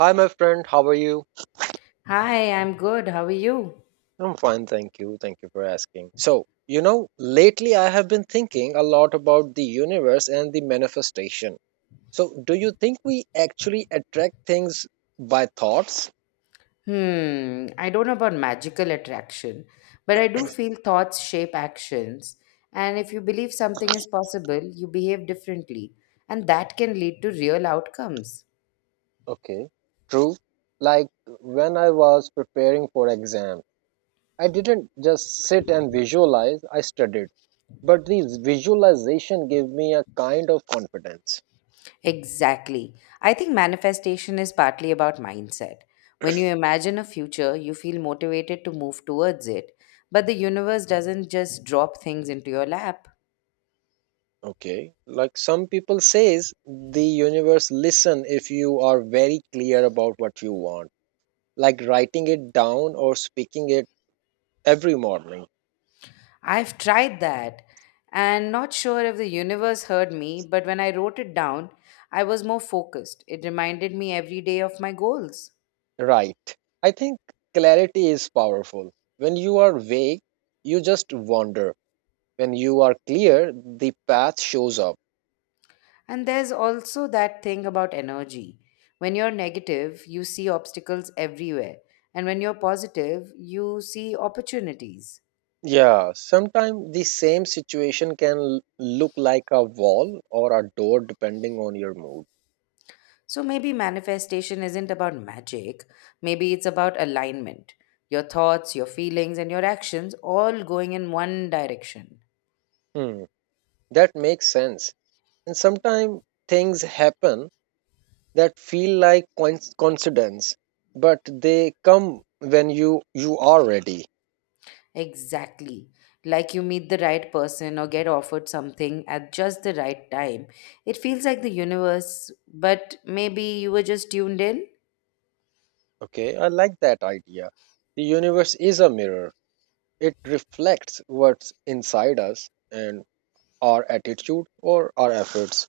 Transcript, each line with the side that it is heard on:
right: Hi, my friend. How are you?
left: Hi, I'm good. How are you?
right: I'm fine, thank you. Thank you for asking. Lately I have been thinking a lot about the universe and the manifestation. So, do you think we actually attract things by thoughts?
left: I don't know about magical attraction, but I do feel thoughts shape actions. And if you believe something is possible, you behave differently. And that can lead to real outcomes.
right: Okay, true. Like when I was preparing for exam, I didn't just sit and visualize, I studied. But the visualization gave me a kind of confidence.
left: Exactly. I think manifestation is partly about mindset. When you imagine a future, you feel motivated to move towards it. But the universe doesn't just drop things into your lap.
right: Okay. Like some people says the universe listen if you are very clear about what you want, like writing it down or speaking it every morning.
left: I've tried that, and not sure if the universe heard me, but when I wrote it down, I was more focused. It reminded me every day of my goals.
right: Right. I think clarity is powerful. When you are vague, you just wander. When you are clear, the path shows up.
left: And there's also that thing about energy. When you're negative, you see obstacles everywhere, and when you're positive, you see opportunities.
right: Yeah, sometimes the same situation can look like a wall or a door depending on your mood.
left: So maybe manifestation isn't about magic, maybe it's about alignment. Your thoughts, your feelings, and your actions all going in one direction.
right: Hmm. That makes sense. And sometimes things happen that feel like coincidence, but they come when you are ready.
left: Exactly. Like you meet the right person or get offered something at just the right time. It feels like the universe, but maybe you were just tuned in.
right: Okay, I like that idea. The universe is a mirror. It reflects what's inside us and our attitude or our efforts.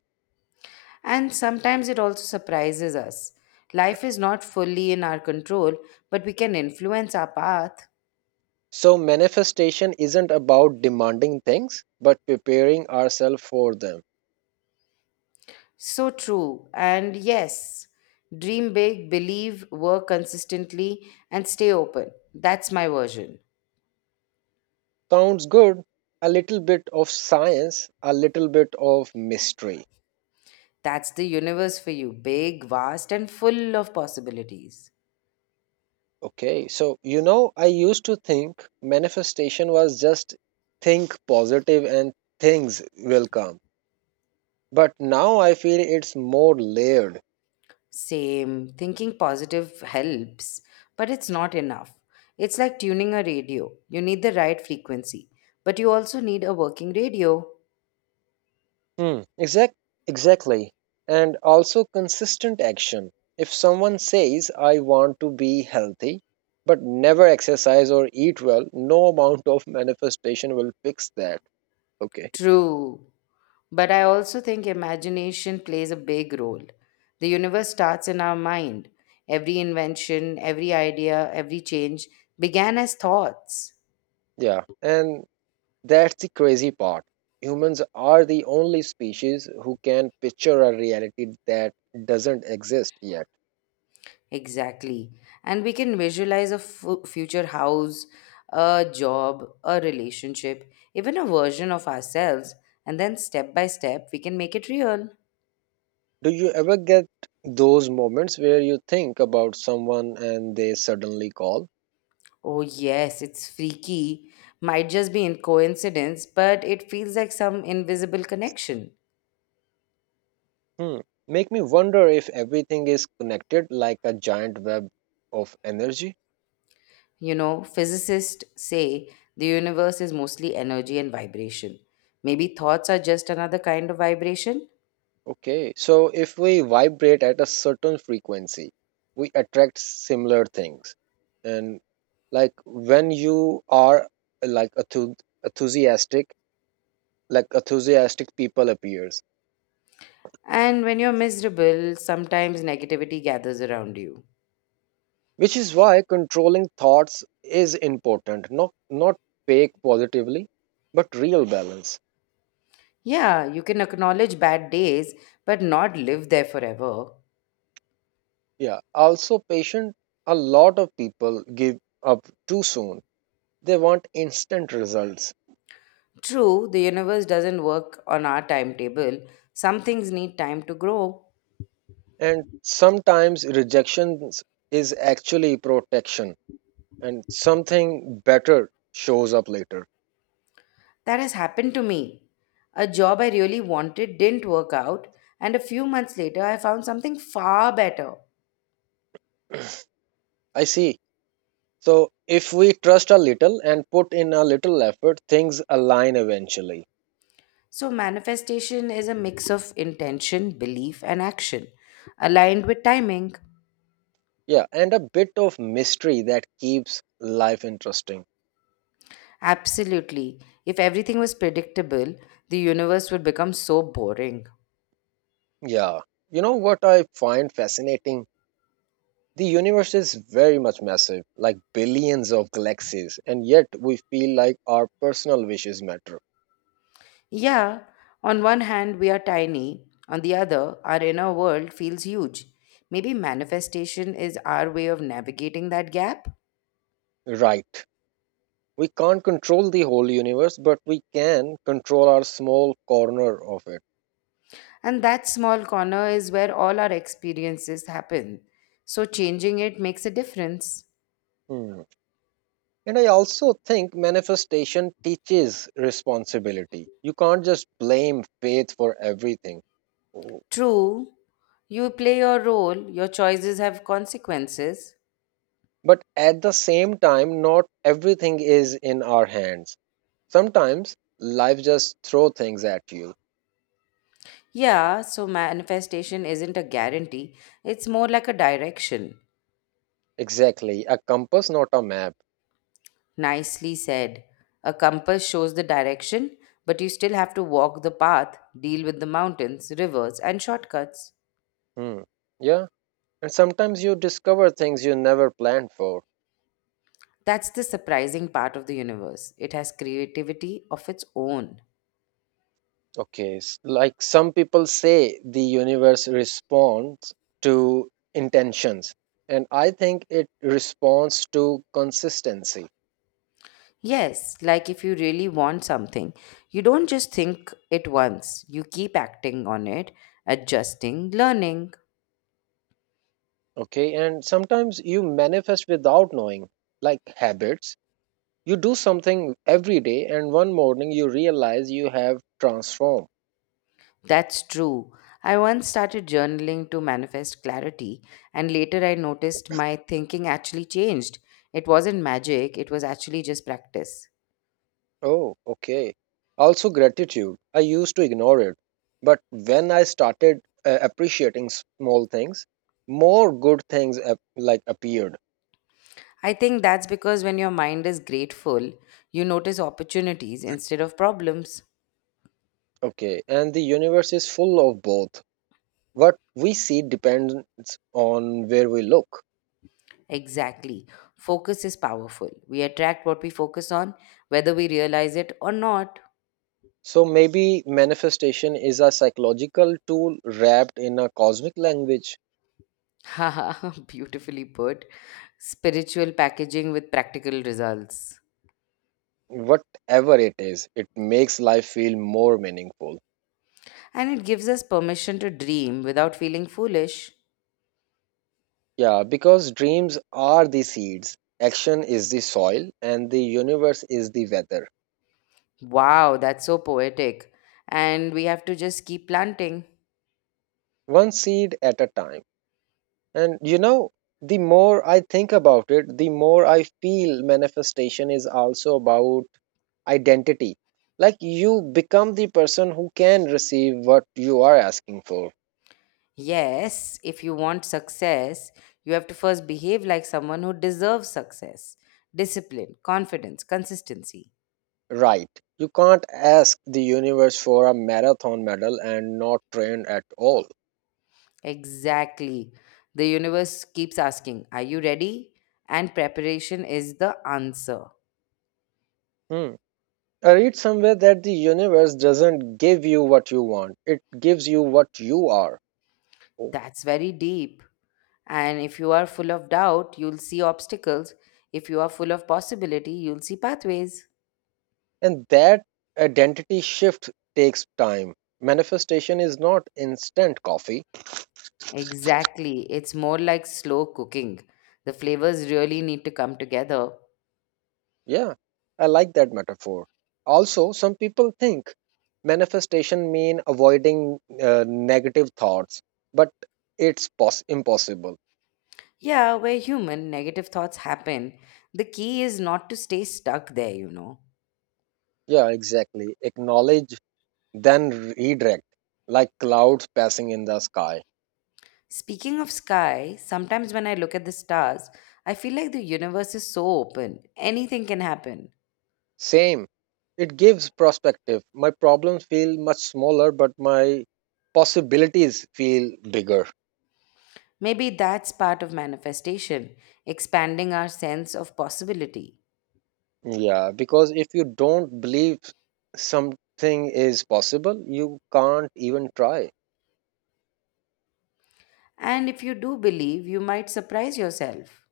left: And sometimes it also surprises us. Life is not fully in our control, but we can influence our path.
right: So manifestation isn't about demanding things, but preparing ourselves for them.
left: So true. And yes, dream big, believe, work consistently, and stay open. That's my version.
right: Sounds good. A little bit of science, a little bit of mystery.
left: That's the universe for you big, vast, and full of possibilities.
right: I used to think manifestation was just think positive and things will come. But now I feel it's more layered.
left: Same. Thinking positive helps, but it's not enough. It's like tuning a radio. You need the right frequency, but you also need a working radio.
right: Hmm, exact, exactly. And also consistent action. If someone says, I want to be healthy, but never exercise or eat well, no amount of manifestation will fix that. Okay.
left: True. But I also think imagination plays a big role. The universe starts in our mind. Every invention, every idea, every change began as thoughts.
right: Yeah. And That's the crazy part. Humans are the only species who can picture a reality that doesn't exist yet.
left: Exactly. And we can visualize a future house, a job, a relationship, even a version of ourselves. And then step by step, we can make it real.
right: Do you ever get those moments where you think about someone and they suddenly call?
left: Oh, yes, it's freaky. Might just be in coincidence, but it feels like some invisible connection.
right: Hmm. Make me wonder if everything is connected like a giant web of energy.
left: Physicists say the universe is mostly energy and vibration. Maybe thoughts are just another kind of vibration.
right: Okay, so if we vibrate at a certain frequency, we attract similar things. And like when you are enthusiastic, like enthusiastic people appears,
left: And when you're miserable, sometimes negativity gathers around you.
right: which is why controlling thoughts is important. Not fake positively, but real balance.
left: Yeah, you can acknowledge bad days, but not live there forever.
right: Yeah. Also, patient. A lot of people give up too soon. They want instant results.
left: True, the universe doesn't work on our timetable. Some things need time to grow.
right: And sometimes rejection is actually protection and something better shows up later.
left: That has happened to me. A job I really wanted didn't work out, and a few months later, I found something far better.
right: I see. So if we trust a little and put in a little effort, things align eventually.
left: So, manifestation is a mix of intention, belief, and action, aligned with timing.
right: Yeah, and a bit of mystery that keeps life interesting.
left: Absolutely. If everything was predictable, the universe would become so boring.
right: Yeah. You know what I find fascinating? The universe is very much massive, like billions of galaxies, and yet we feel like our personal wishes matter.
left: Yeah, on one hand, we are tiny, on the other, our inner world feels huge. Maybe manifestation is our way of navigating that gap.
right: Right. We can't control the whole universe, but we can control our small corner of it.
left: And that small corner is where all our experiences happen. So changing it makes a difference.
right: Hmm. And I also think manifestation teaches responsibility. You can't just blame faith for everything.
left: True, you play your role, your choices have consequences.
right: But at the same time, not everything is in our hands. Sometimes life just throw things at you.
left: Yeah, so manifestation isn't a guarantee, it's more like a direction.
right: Exactly, a compass, not a map.
left: Nicely said. A compass shows the direction, but you still have to walk the path, deal with the mountains, rivers, and shortcuts.
right: Hmm. Yeah. And sometimes you discover things you never planned for.
left: That's the surprising part of the universe. It has creativity of its own.
right: Okay, like some people say the universe responds to intentions, and I think it responds to consistency.
left: Yes, like if you really want something, you don't just think it once, you keep acting on it, adjusting, learning.
right: Okay, and sometimes you manifest without knowing, like habits. You do something every day, and one morning you realize you have transformed.
left: That's true. I once started journaling to manifest clarity, and later I noticed my thinking actually changed. It wasn't magic, it was actually just practice.
right: Oh, okay. Also, gratitude. I used to ignore it, but when I started appreciating small things, more good things like appeared.
left: I think that's because when your mind is grateful, you notice opportunities instead of problems.
right: Okay, and the universe is full of both. What we see depends on where we look.
left: Exactly. Focus is powerful. We attract what we focus on, whether we realize it or not.
right: So maybe manifestation is a psychological tool wrapped in a cosmic language.
left: Haha, beautifully put. Spiritual packaging with practical results.
right: Whatever it is, it makes life feel more meaningful.
left: And it gives us permission to dream without feeling foolish.
right: Yeah, because dreams are the seeds, action is the soil, and the universe is the weather.
left: Wow, that's so poetic. And we have to just keep planting.
right: One seed at a time. And you know, the more I think about it, the more I feel manifestation is also about identity. Like you become the person who can receive what you are asking for,
left: Yes, if you want success, you have to first behave like someone who deserves success. Discipline, confidence, consistency.
right: right? You can't ask the universe for a marathon medal and not train at all.
left: Exactly. The universe keeps asking, "Are you ready?" And preparation is the answer.
right: Hmm. I read somewhere that the universe doesn't give you what you want, it gives you what you are. Oh.
left: That's very deep. And if you are full of doubt, you'll see obstacles. If you are full of possibility, you'll see pathways.
right: And that identity shift takes time. Manifestation is not instant coffee.
left: Exactly. It's more like slow cooking. The flavors really need to come together.
right: Yeah, I like that metaphor. Also, some people think manifestation mean avoiding negative thoughts, but it's impossible.
left: Yeah, we're human, negative thoughts happen. The key is not to stay stuck there.
right: Yeah, exactly. Acknowledge, then redirect, like clouds passing in the sky.
left: Speaking of sky, sometimes when I look at the stars, I feel like the universe is so open. Anything can happen.
right: Same. It gives perspective. My problems feel much smaller, but my possibilities feel bigger.
left: Maybe that's part of manifestation, expanding our sense of possibility.
right: Yeah, because if you don't believe something is possible, you can't even try.
left: And if you do believe, you might surprise yourself.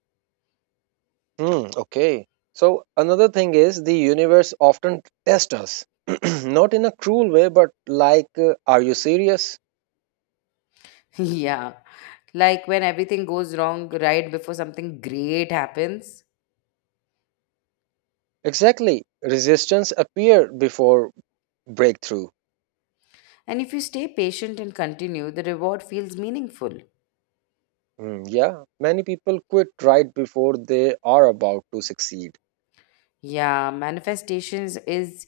right: Hmm, okay. So another thing is the universe often tests us, not in a cruel way, but like, are you serious?
left: Yeah, like when everything goes wrong right before something great happens.
right: Exactly. Resistance appear before breakthrough.
left: And if you stay patient and continue, the reward feels meaningful.
right: Hmm, yeah, many people quit right before they are about to succeed.
left: Yeah, manifestations is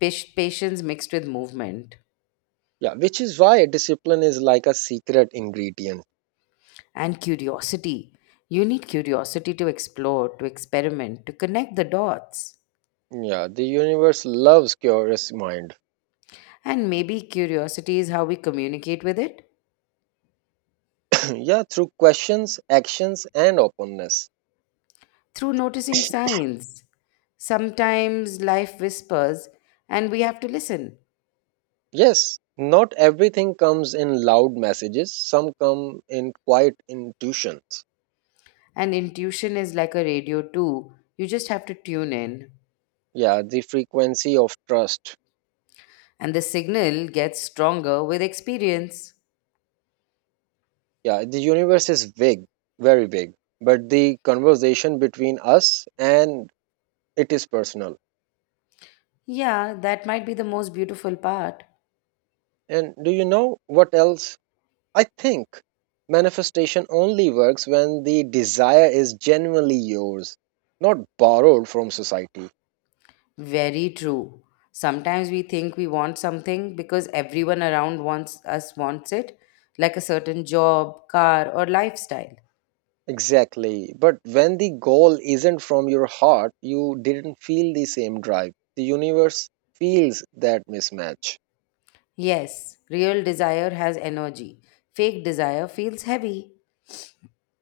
left: patience mixed with movement
right: Yeah, which is why discipline is like a secret ingredient.
left: and curiosity. You need curiosity to explore, to experiment, to connect the dots.
right: Yeah, the universe loves curious mind.
left: And maybe curiosity is how we communicate with it
right: Yeah, through questions, actions, and openness.
left: through noticing signs. Sometimes life whispers and we have to listen.
right: Yes, not everything comes in loud messages, some come in quiet intuitions.
left: And intuition is like a radio, too. You just have to tune in.
right: Yeah, the frequency of trust.
left: And the signal gets stronger with experience.
right: Yeah, the universe is big, very big, but the conversation between us and it is personal.
left: Yeah, that might be the most beautiful part.
right: And do you know what else? I think manifestation only works when the desire is genuinely yours, not borrowed from society.
left: Very true. Sometimes we think we want something because everyone around wants it, like a certain job, car, or lifestyle.
right: Exactly. But when the goal isn't from your heart, you didn't feel the same drive. The universe feels that mismatch.
left: Yes, real desire has energy. Fake desire feels heavy.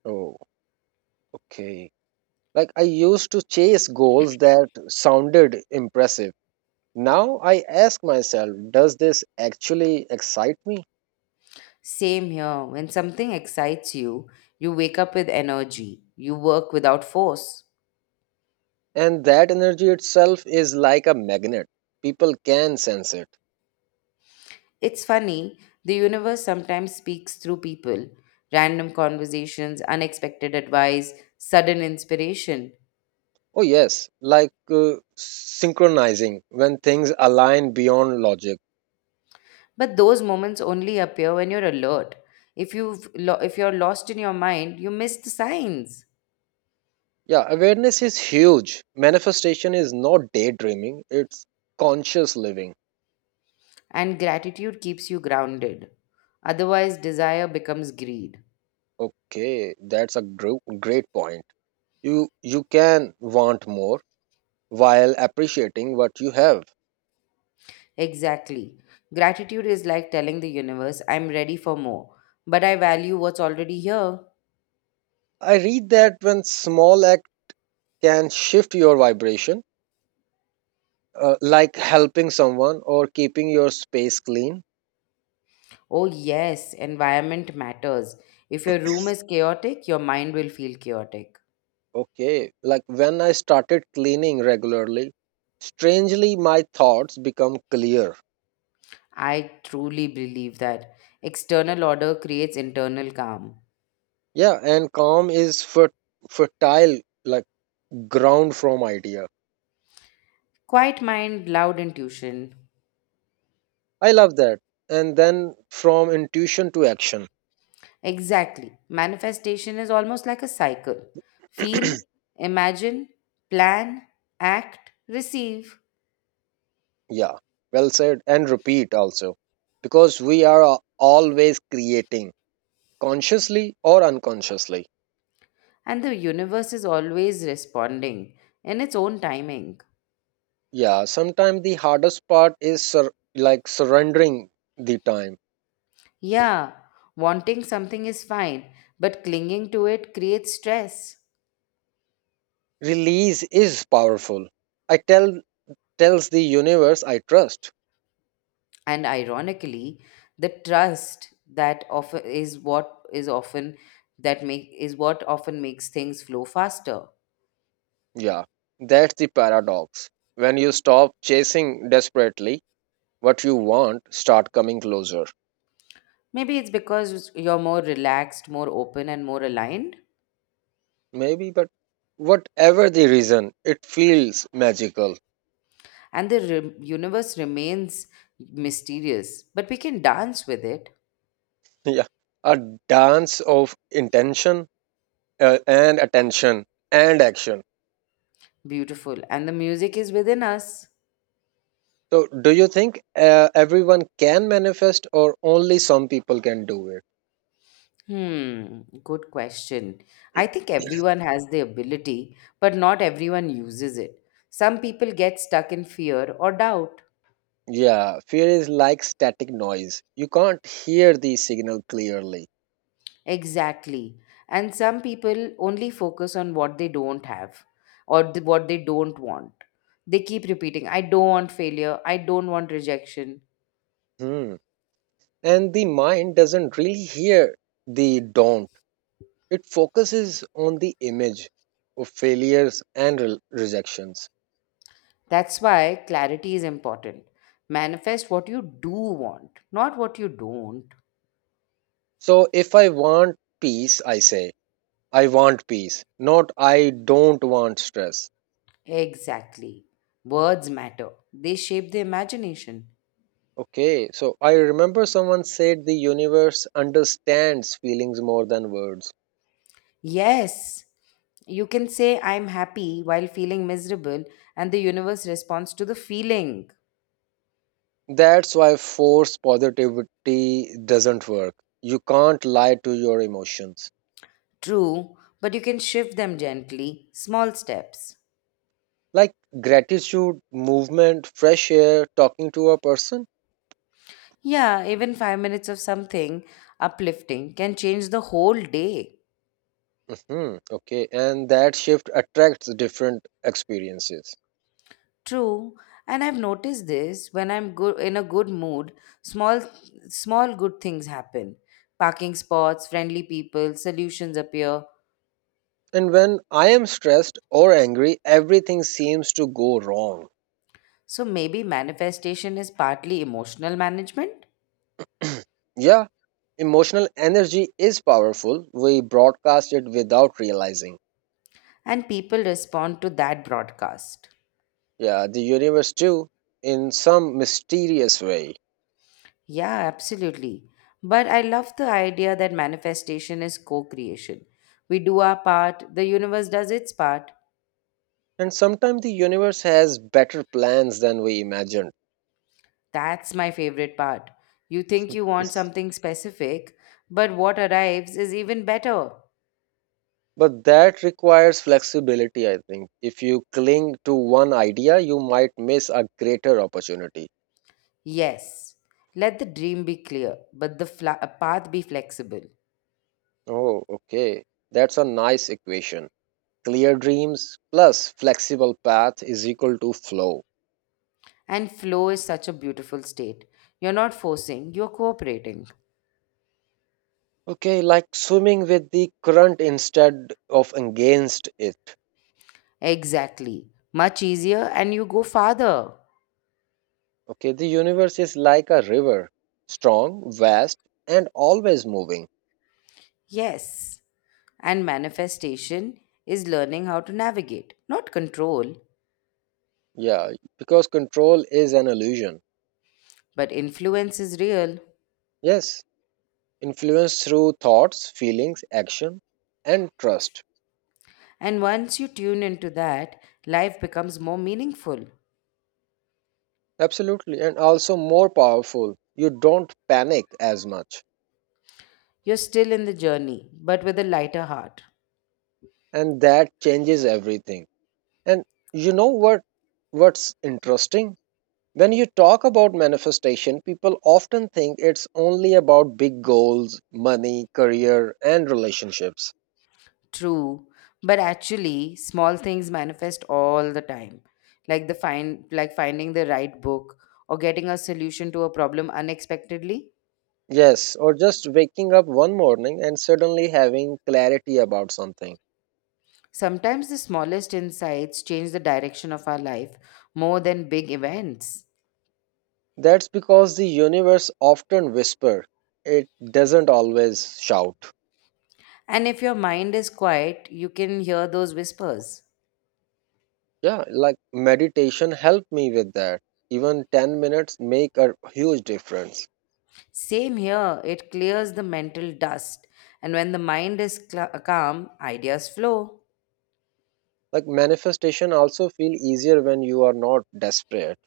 right: Oh, okay. Like I used to chase goals that sounded impressive. Now I ask myself, does this actually excite me?
left: Same here. When something excites you, you wake up with energy. You work without force.
right: And that energy itself is like a magnet. People can sense it.
left: It's funny, the universe sometimes speaks through people. Random conversations, unexpected advice, sudden inspiration.
right: Oh, yes, like synchronizing when things align beyond logic.
left: But those moments only appear when you're alert. If you're lost in your mind, you miss the signs.
right: Yeah, awareness is huge. Manifestation is not daydreaming, it's conscious living.
left: And gratitude keeps you grounded. Otherwise, desire becomes greed.
right: Okay, that's a great point. You can want more while appreciating what you have.
left: Exactly. Gratitude is like telling the universe, "I'm ready for more, but I value what's already here."
right: I read that when small act can shift your vibration, like helping someone or keeping your space clean.
left: Oh, yes, environment matters. If your room is chaotic, your mind will feel chaotic.
right: Okay, like when I started cleaning regularly, strangely my thoughts become clear.
left: I truly believe that external order creates internal calm.
right: Yeah, and calm is fertile like ground from idea.
left: Quiet mind, loud intuition.
right: I love that. And then from intuition to action.
left: Exactly. Manifestation is almost like a cycle feel, imagine, plan, act, receive.
right: Yeah, well said. And repeat also. Because we are always creating, consciously or unconsciously.
left: And the universe is always responding in its own timing.
right: Yeah, sometimes the hardest part is like surrendering the time.
left: Yeah, wanting something is fine, but clinging to it creates stress.
right: Release is powerful. I tell Tells the universe I trust.
left: And ironically, the trust that often is what is often that make is what often makes things flow faster.
right: Yeah, that's the paradox. When you stop chasing desperately, what you want start coming closer.
left: Maybe it's because you're more relaxed, more open, and more aligned.
right: Maybe, but whatever the reason, it feels magical.
left: And the universe remains mysterious, but we can dance with it.
right: Yeah, a dance of intention and attention and action.
left: Beautiful. And the music is within us.
right: So, do you think everyone can manifest, or only some people can do it?
left: Good question. I think everyone has the ability, but not everyone uses it. Some people get stuck in fear or doubt.
right: Yeah, fear is like static noise. You can't hear the signal clearly.
left: Exactly. And some people only focus on what they don't have or what they don't want. They keep repeating, "I don't want failure. I don't want rejection."
right: Hmm. And the mind doesn't really hear the don't, it focuses on the image of failures and rejections.
left: That's why clarity is important. Manifest what you do want, not what you don't.
right: So if I want peace, I say I want peace, not I don't want stress.
left: Exactly. Words matter, they shape the imagination.
right: Okay, so I remember someone said the universe understands feelings more than words.
left: Yes, you can say, "I'm happy" while feeling miserable, and the universe responds to the feeling.
right: That's why force positivity doesn't work, you can't lie to your emotions.
left: True, but you can shift them gently, small steps.
right: Like gratitude movement fresh air talking to a person.
left: Yeah, even 5 minutes of something uplifting can change the whole day.
right: Hmm, okay, and that shift attracts different experiences.
left: True, and I've noticed this when I'm good in a good mood, small small good things happen. Parking spots, friendly people, solutions appear.
right: And when I am stressed or angry everything seems to go wrong.
left: So maybe manifestation is partly emotional management
right: Yeah, emotional energy is powerful, we broadcast it without realizing.
left: and people respond to that broadcast.
right: Yeah, the universe too, in some mysterious way.
left: Yeah, absolutely. But I love the idea that manifestation is co-creation. We do our part, the universe does its part.
right: And sometimes the universe has better plans than we imagined.
left: That's my favorite part. You think you want something specific, but what arrives is even better.
right: But that requires flexibility, I think. If you cling to one idea, you might miss a greater opportunity.
left: Yes, let the dream be clear, but the path be flexible.
right: Oh, okay. That's a nice equation. Clear dreams plus flexible path is equal to flow.
left: And flow is such a beautiful state. You're not forcing, you're cooperating.
right: Okay, like swimming with the current instead of against it.
left: Exactly. Much easier, and you go farther.
right: Okay, the universe is like a river, strong, vast, and always moving.
left: Yes. And manifestation is learning how to navigate. Not control,
right: Yeah, because control is an illusion.
left: but influence is real.
right: Yes, influence through thoughts, feelings, action, and trust.
left: And once you tune into that, life becomes more meaningful.
right: Absolutely. And also more powerful. You don't panic as much.
left: You're still in the journey, but with a lighter heart.
right: And that changes everything. And You know what what's interesting? When you talk about manifestation, people often think it's only about big goals, money, career, and relationships.
left: True, but actually, small things manifest all the time, like the find like finding the right book or getting a solution to a problem unexpectedly.
right: Yes, or just waking up one morning and suddenly having clarity about something.
left: Sometimes the smallest insights change the direction of our life more than big events.
right: That's because the universe often whisper. It doesn't always shout.
left: And if your mind is quiet, you can hear those whispers.
right: Yeah, like meditation helped me with that. Even 10 minutes make a huge difference.
left: Same here, it clears the mental dust. And when the mind is cla calm, ideas flow.
right: Like manifestation also feel easier when you are not desperate.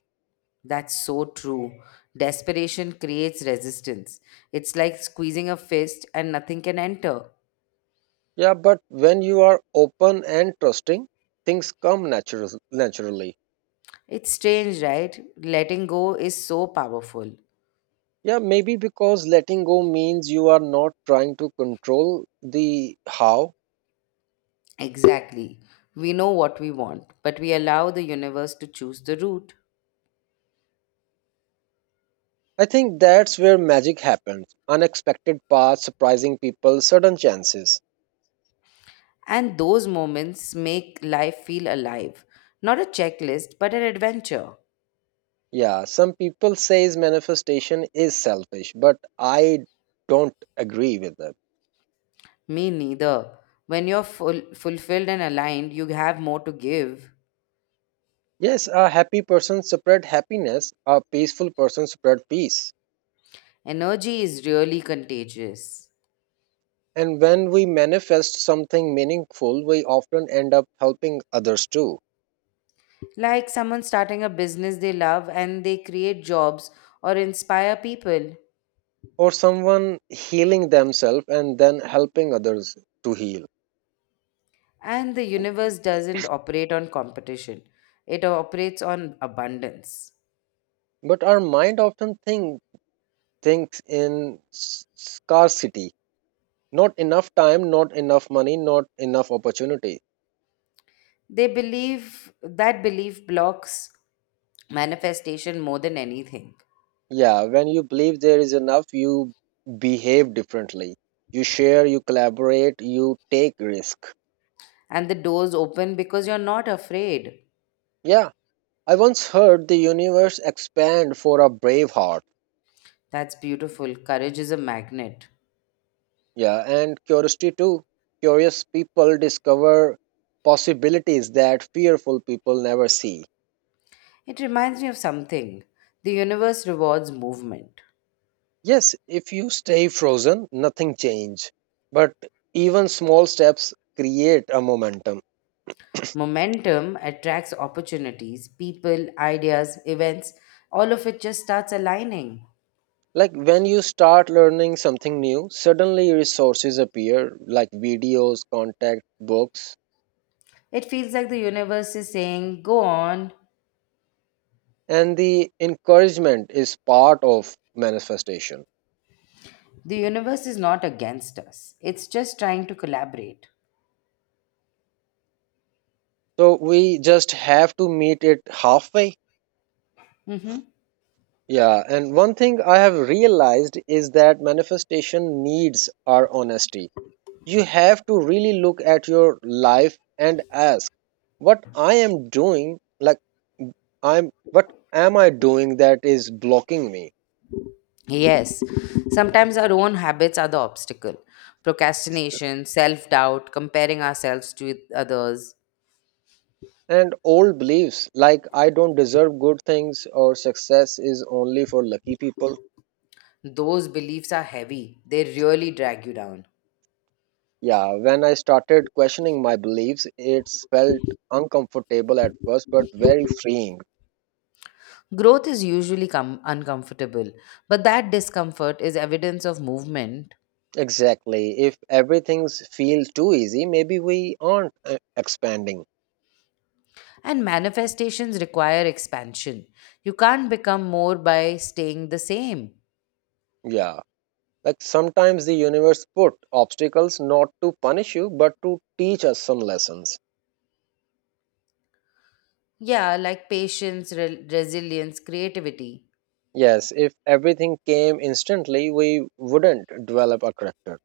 left: That's so true. Desperation creates resistance. It's like squeezing a fist and nothing can enter.
right: Yeah, but when you are open and trusting, things come naturally.
left: It's strange, right? Letting go is so powerful.
right: Yeah, maybe because letting go means you are not trying to control the how.
left: Exactly. We know what we want, but we allow the universe to choose the route.
right: I think that's where magic happens. Unexpected paths, surprising people, sudden chances.
left: And those moments make life feel alive. Not a checklist, but an adventure.
right: Yeah, some people says manifestation is selfish, but I don't agree with them.
left: Me neither. When you're full, fulfilled and aligned, you have more to give.
right: Yes, a happy person spread happiness, a peaceful person spread peace.
left: Energy is really contagious.
right: And when we manifest something meaningful, we often end up helping others too,
left: Like someone starting a business they love and they create jobs or inspire people.
right: or someone healing themselves and then helping others to heal.
left: And the universe doesn't operate on competition, it operates on abundance.
right: But our mind often thinks in scarcity, not enough time, not enough money, not enough opportunity.
left: They believe that belief blocks manifestation more than anything.
right: Yeah, when you believe there is enough you behave differently, you share, you collaborate, you take risk.
left: And the doors open because you're not afraid.
right: Yeah, I once heard the universe expand for a brave heart.
left: That's beautiful. Courage is a magnet.
right: Yeah, and curiosity too, curious people discover possibilities that fearful people never see.
left: It reminds me of something. The universe rewards movement.
right: Yes, if you stay frozen, nothing change. But even small steps create a momentum.
left: Momentum attracts opportunities, people, ideas, events, all of it just starts aligning.
right: Like when you start learning something new, suddenly resources appear like videos, contact books,
left: It feels like the universe is saying, "Go on."
right: and the encouragement is part of manifestation.
left: The universe is not against us, it's just trying to collaborate.
right: So we just have to meet it halfway.
left: Hmm.
right: Yeah, and one thing I have realized is that manifestation needs our honesty. You have to really look at your life and ask what I am doing, like I'm what am I doing that is blocking me?
left: Yes, sometimes our own habits are the obstacle. Procrastination, self doubt, comparing ourselves to others.
right: And old beliefs like I don't deserve good things or success is only for lucky people.
left: Those beliefs are heavy, they really drag you down.
right: Yeah, when I started questioning my beliefs, it felt uncomfortable at first, but very freeing.
left: Growth is usually uncomfortable, but that discomfort is evidence of movement,
right: Exactly. If everything feels too easy, maybe we aren't expanding.
left: and manifestations require expansion. You can't become more by staying the same.
right: Yeah. Like sometimes the universe put obstacles not to punish you, but to teach us some lessons.
left: Yeah, like patience, resilience, creativity,
right: Yes, if everything came instantly, we wouldn't develop a character.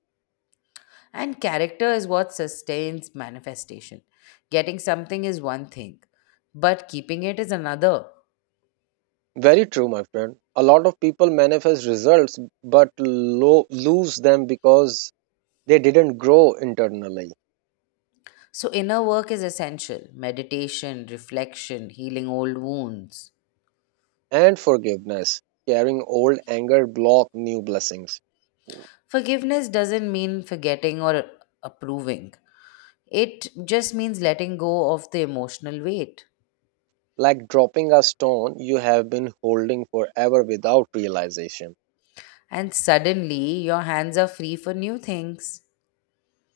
left: and character is what sustains manifestation. Getting something is one thing, but keeping it is another.
right: Very true, my friend. A lot of people manifest results but lose them because they didn't grow internally.
left: So, inner work is essential meditation, reflection, healing old wounds.
right: And forgiveness. Carrying old anger block new blessings.
left: Forgiveness doesn't mean forgetting or approving, it just means letting go of the emotional weight.
right: Like dropping a stone you have been holding forever without realization.
left: And suddenly, your hands are free for new things.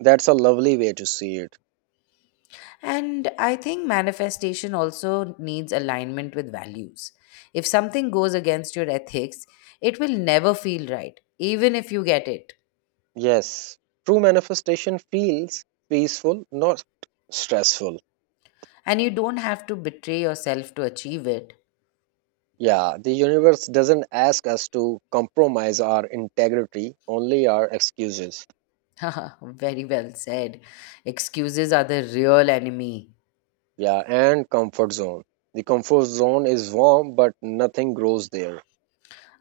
right: That's a lovely way to see it.
left: And I think manifestation also needs alignment with values. If something goes against your ethics, it will never feel right, even if you get it.
right: Yes, true manifestation feels peaceful, not stressful.
left: And you don't have to betray yourself to achieve it.
right: Yeah, the universe doesn't ask us to compromise our integrity, only our excuses.
left: Haha, very well said. Excuses are the real enemy.
right: Yeah, and comfort zone. The comfort zone is warm, but nothing grows there.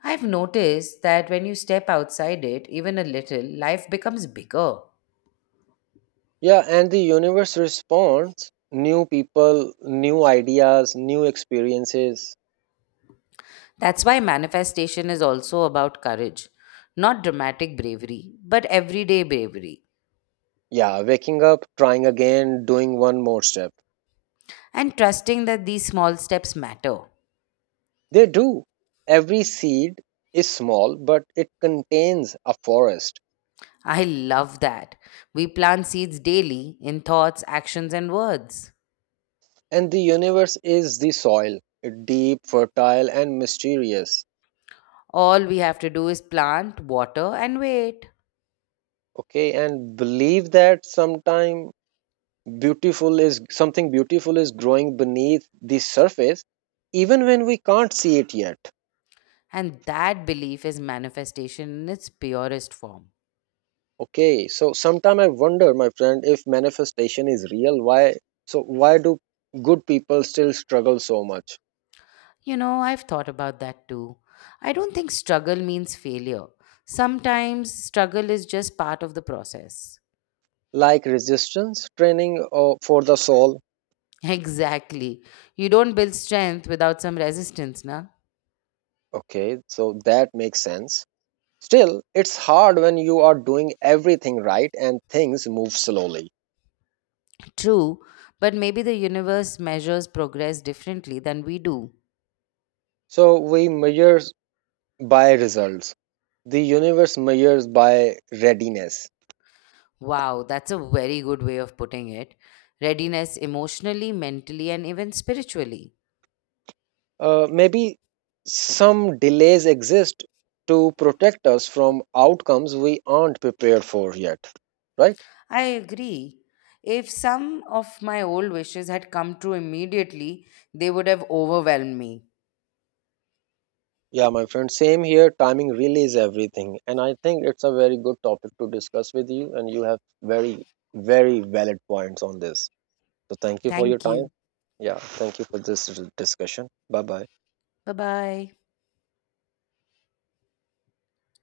left: I've noticed that when you step outside it, even a little, life becomes bigger.
right: Yeah, and the universe responds new people, new ideas, new experiences.
left: That's why manifestation is also about courage, not dramatic bravery, but everyday bravery,
right: Yeah, waking up, trying again, doing one more step.
left: and trusting that these small steps matter.
right: They do. Every seed is small, but it contains a forest.
left: I love that. We plant seeds daily in thoughts, actions, and words.
right: And the universe is the soil, deep, fertile, and mysterious.
left: All we have to do is plant, water, and wait.
right: Okay, and believe that sometime beautiful is something beautiful is growing beneath the surface, even when we can't see it yet.
left: And that belief is manifestation in its purest form.
right: Okay, so sometime I wonder, my friend, if manifestation is real, why do good people still struggle so much?
left: You know, I've thought about that too. I don't think struggle means failure. Sometimes struggle is just part of the process.
right: Like resistance training for the soul.
left: Exactly. You don't build strength without some resistance, na?
right: Okay, so that makes sense. Still, it's hard when you are doing everything right and things move slowly.
left: True, but maybe the universe measures progress differently than we do.
right: So we measure by results. The universe measures by readiness.
left: Wow, that's a very good way of putting it. Readiness emotionally, mentally, and even spiritually.
right: Maybe some delays exist to protect us from outcomes we aren't prepared for yet, right?
left: I agree. If some of my old wishes had come true immediately, they would have overwhelmed me.
right: Yeah, my friend, same here. Timing really is everything. And I think it's a very good topic to discuss with you, and you have very, very valid points on this. So thank you for your
left: Thank
right: time.
left: you.
right: Yeah, thank you for this discussion. Bye bye.
left: Bye bye.